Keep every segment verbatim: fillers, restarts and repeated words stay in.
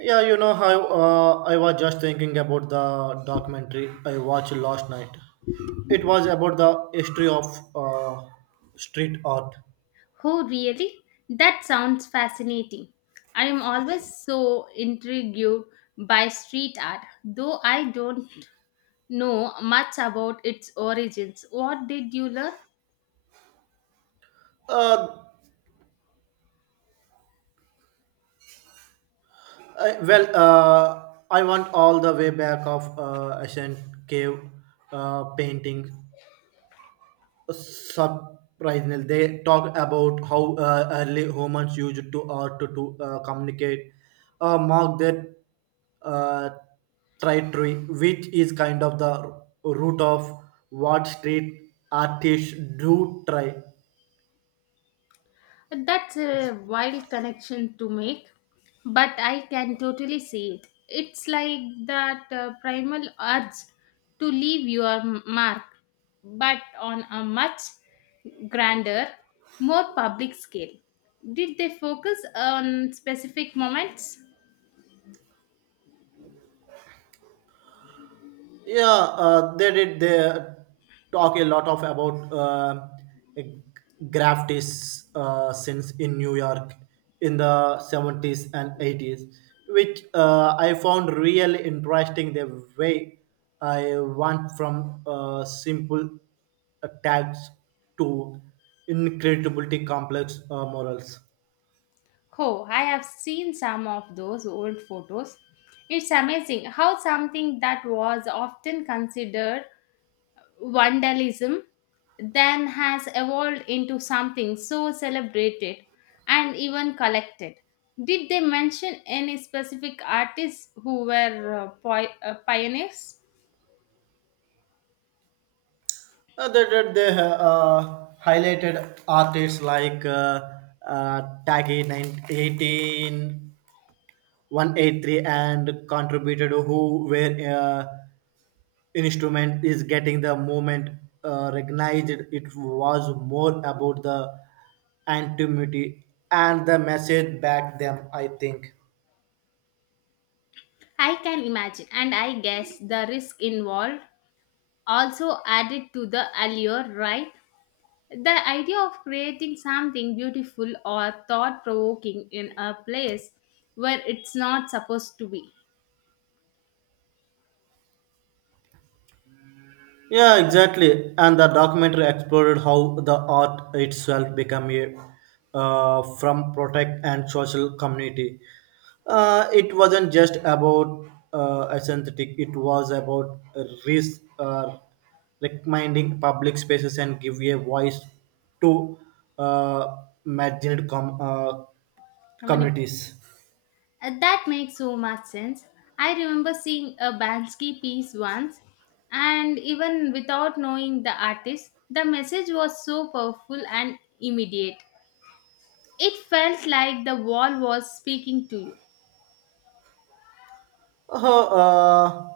Yeah, you know how uh, I was just thinking about the documentary I watched last night. It was about the history of uh, street art. Oh, really? That sounds fascinating. I am always so intrigued by street art, though I don't know much about its origins. What did you learn? Uh, I, well, uh, I went all the way back of uh, ancient cave uh, paintings surprisingly they talk about how uh, early humans used to art to to uh, communicate uh, mark that uh, territory, which is kind of the root of what street artists do try. That's a wild connection to make, but I can totally see it. It's like that uh, primal urge to leave your mark, but on a much grander, more public scale. Did they focus on specific moments? Yeah, uh, they did. They uh, talk a lot of about uh, graftis uh, since in New York in the seventies and eighties, which uh, I found really interesting. The way I went from uh, simple uh, tags to incredibly complex uh, morals. Oh, I have seen some of those old photos. It's amazing how something that was often considered vandalism then has evolved into something so celebrated and even collected. Did they mention any specific artists who were uh, poi- uh, pioneers? Uh, they, they, they uh, uh, highlighted artists like uh, uh, Taggy nineteen, eighteen one eighty-three and contributed who where uh, instrument is getting the movement uh, recognized. It was more about the anonymity and the message back them, I think. I can imagine, and I guess the risk involved also added to the allure, right? The idea of creating something beautiful or thought provoking in a place where it's not supposed to be. Yeah, exactly. And the documentary explored how the art itself became a uh, from protect and social community. Uh, it wasn't just about uh, aesthetic; it was about risk, uh, recommending public spaces and give a voice to uh, marginalized com- uh, Communicate. communities. Uh, That makes so much sense. I remember seeing a Bansky piece once, and even without knowing the artist, the message was so powerful and immediate. It felt like the wall was speaking to you. Uh, uh,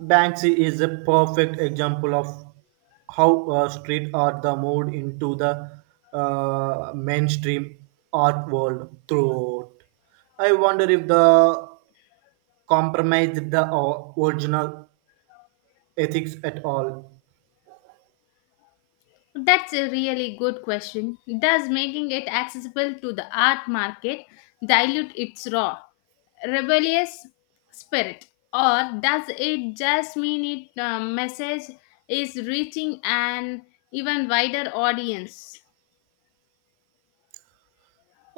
Banksy is a perfect example of how uh, street art the moved into the uh, mainstream art world throughout. I wonder if the compromised the o- original ethics at all. That's a really good question. Does making it accessible to the art market dilute its raw, rebellious spirit? Or does it just mean its message is reaching an even wider audience?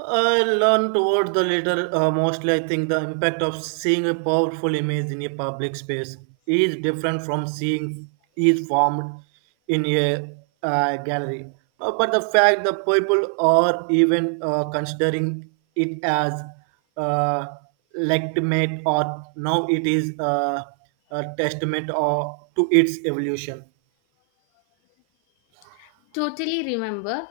I learn towards the latter. Uh, mostly, I think the impact of seeing a powerful image in a public space is different from seeing is formed in a uh, gallery. Uh, but the fact that people are even uh, considering it as uh, legitimate or now it is uh, a testament or to its evolution. Totally remember.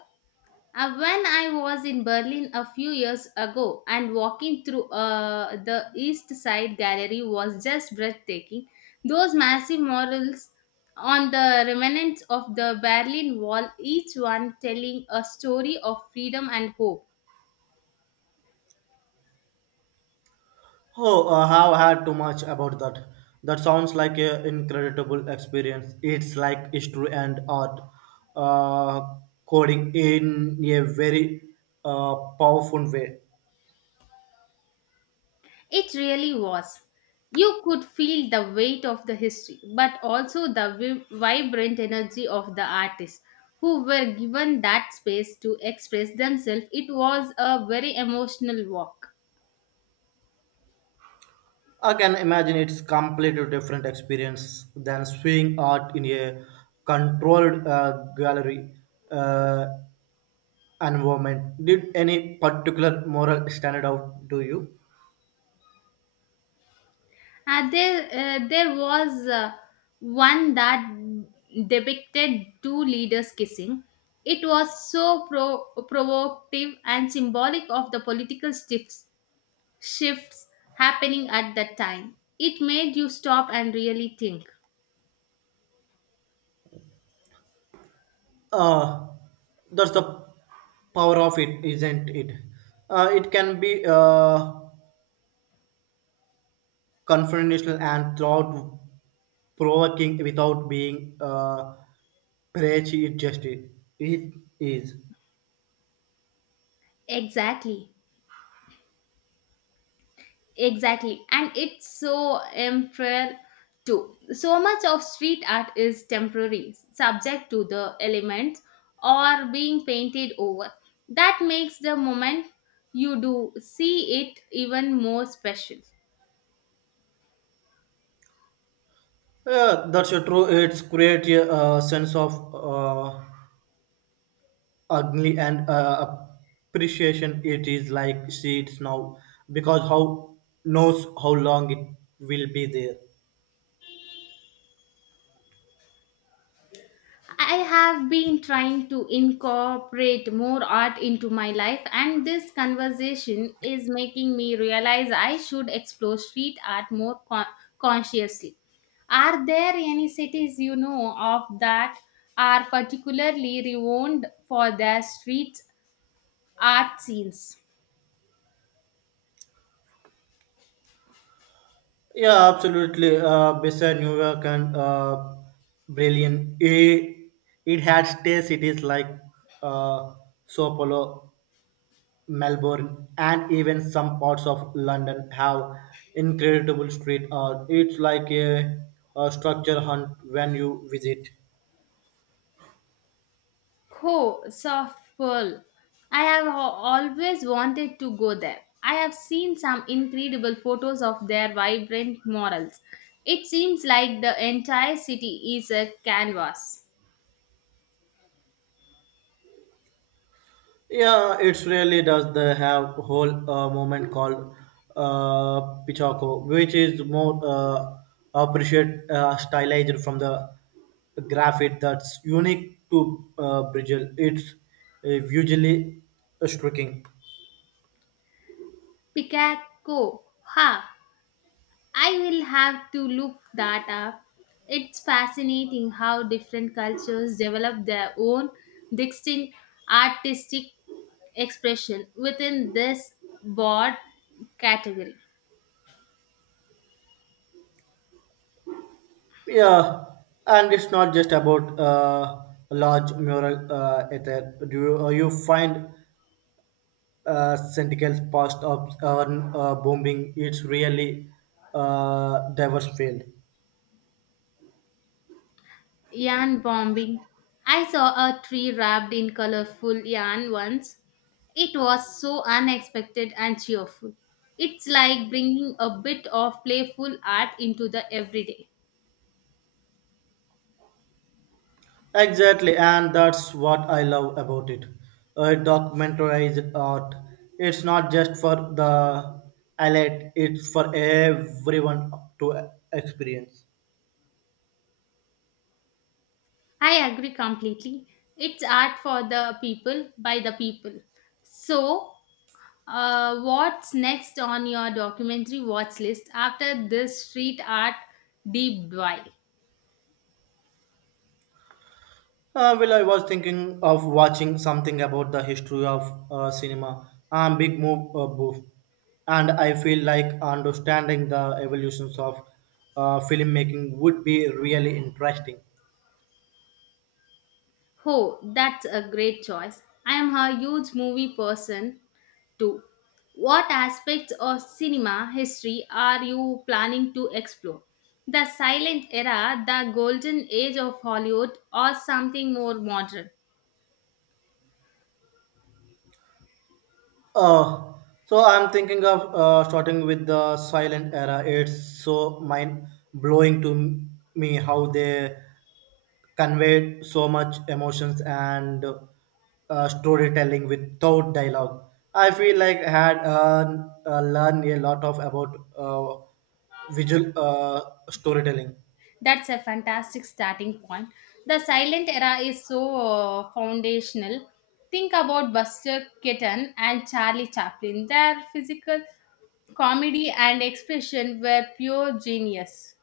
Uh, when I was in Berlin a few years ago and walking through uh, the East Side Gallery was just breathtaking. Those massive murals on the remnants of the Berlin Wall, each one telling a story of freedom and hope. Oh, I have heard too much about that. That sounds like an incredible experience. It's like history and art uh, coding in a very uh, powerful way. It really was. You could feel the weight of the history, but also the vi- vibrant energy of the artists who were given that space to express themselves. It was a very emotional walk. I can imagine it's completely different experience than seeing art in a controlled uh, gallery uh, environment. Did any particular moral stand out to you? Uh, there, uh, there was uh, one that depicted two leaders kissing. It was so pro- provocative and symbolic of the political shifts shifts happening at that time. It made you stop and really think. uh, that's the power of it, isn't it? Uh, it can be uh, confrontational and thought provoking without being uh, prejudiced, it just it, it is. Exactly, exactly. And it's so unfair too. So much of street art is temporary, subject to the elements or being painted over. That makes the moment you do see it even more special. Yeah, that's uh, true, it's create a uh, sense of uh, ugly and uh, appreciation, it is like seeds now because how knows how long it will be there. I have been trying to incorporate more art into my life, and this conversation is making me realize I should explore street art more con- consciously. Are there any cities you know of that are particularly renowned for their street art scenes? Yeah, absolutely. Uh, beside New York and uh, Berlin, it, it had stay cities like uh, Sao Paulo, Melbourne, and even some parts of London have incredible street art. It's like a, a structure hunt when you visit. Oh, Safal. I have al- always wanted to go there. I have seen some incredible photos of their vibrant murals. It seems like the entire city is a canvas. Yeah, it's really does they have whole uh, movement called uh, Pichako, which is more uh, appreciate uh, stylized from the graphite that's unique to uh, Brazil. It's uh, usually striking. Picasso. Ha! I will have to look that up. It's fascinating how different cultures develop their own distinct artistic expression within this broad category. Yeah, and it's not just about uh, large mural uh, ether. Do you, uh, you find uh, Sentinel's past of uh, uh, bombing? It's really uh, diverse field. Yarn bombing. I saw a tree wrapped in colorful yarn once. It was so unexpected and cheerful. It's like bringing a bit of playful art into the everyday. Exactly, and that's what I love about it. A documentarized art. It's not just for the elite, it's for everyone to experience. I agree completely. It's art for the people by the people. So, uh, what's next on your documentary watch list after this street art deep dive? Uh, well, I was thinking of watching something about the history of uh, cinema. I'm a big move uh, buff, and I feel like understanding the evolutions of uh, filmmaking would be really interesting. Oh, that's a great choice. I am a huge movie person too. What aspects of cinema history are you planning to explore? The silent era, the golden age of Hollywood, or something more modern? Uh, so I'm thinking of uh, starting with the silent era. It's so mind blowing to m- me how they conveyed so much emotions and uh, storytelling without dialogue. I feel like I had uh, uh, learned a lot of about uh, visual uh, storytelling. That's a fantastic starting point. The silent era is so uh, foundational. Think about Buster Keaton and Charlie Chaplin. Their physical comedy and expression were pure genius.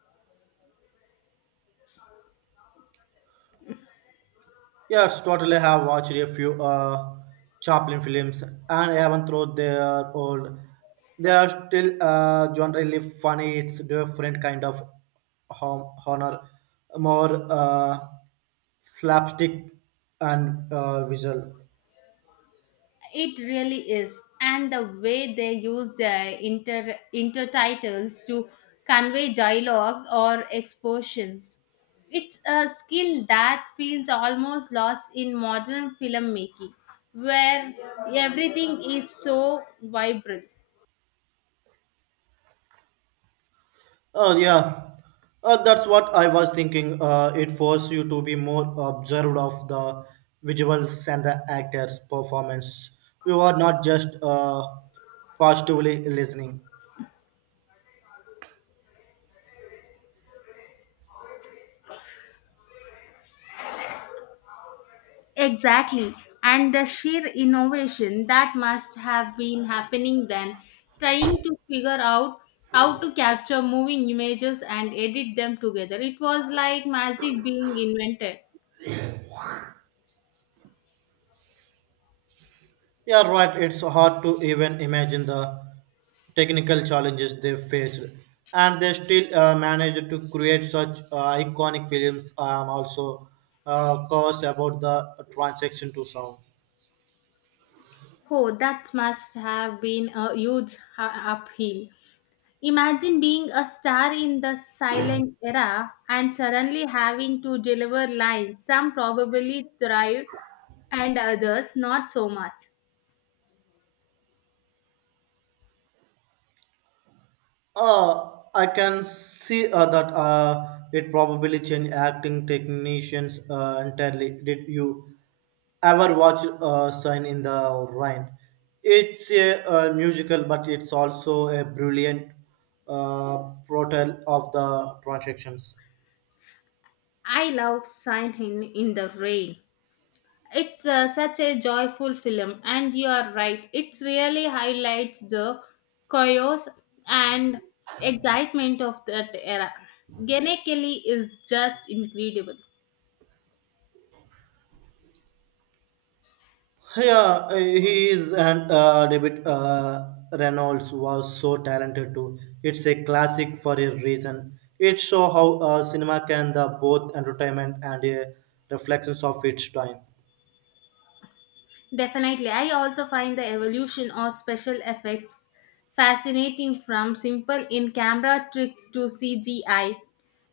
Yes, totally have watched a few uh, Chaplin films, and even though they are old, they are still uh, generally funny. It's different kind of hom- honor, more uh, slapstick and uh, visual. It really is. And the way they use the inter intertitles to convey dialogues or expositions. It's a skill that feels almost lost in modern filmmaking, where everything is so vibrant. Oh yeah, uh, that's what I was thinking. Uh, it forces you to be more observed of the visuals and the actors' performance. You are not just uh, positively listening. Exactly. And the sheer innovation that must have been happening then, trying to figure out how to capture moving images and edit them together. It was like magic being invented. Yeah, right. It's hard to even imagine the technical challenges they faced, and they still uh, managed to create such uh, iconic films. Um, also, uh, cause about the transaction to sound. Oh, that must have been a huge ha- upheaval. Imagine being a star in the silent era and suddenly having to deliver lines. Some probably thrived and others not so much. Uh, I can see uh, that uh, it probably changed acting technicians uh, entirely. Did you ever watch uh, Sign in the Rain? It's a, uh musical, but it's also a brilliant uh, portrayal of the transactions. I love Sign in the Rain. It's uh, such a joyful film, and you are right. It really highlights the chaos and excitement of that era. Gene is just incredible. Yeah, uh, he is, and uh, David uh, Reynolds was so talented too. It's a classic for a reason. It shows how uh, cinema can the both entertainment and a reflections of its time. Definitely, I also find the evolution of special effects fascinating from simple in camera tricks to C G I.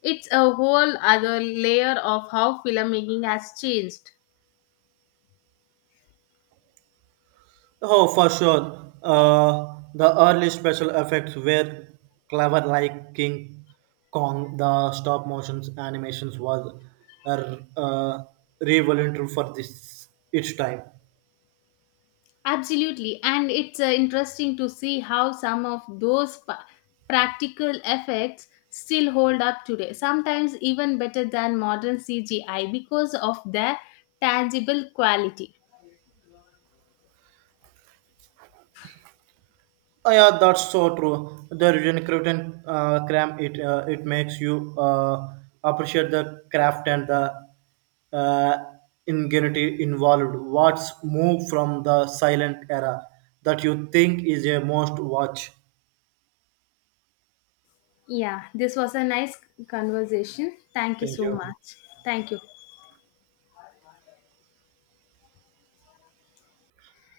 It's a whole other layer of how filmmaking has changed. Oh, for sure. Uh, the early special effects were clever, like King Kong. The stop motion animations was uh, uh, revolutionary for this its time. Absolutely, and it's uh, interesting to see how some of those pa- practical effects still hold up today, sometimes even better than modern C G I because of their tangible quality. Oh, yeah, that's so true. The recruiting uh, cram it uh, it makes you uh, appreciate the craft and the uh, ingenuity involved. What's moved from the silent era that you think is a most watch? Yeah, this was a nice conversation. Thank you Thank so you. much. Thank you.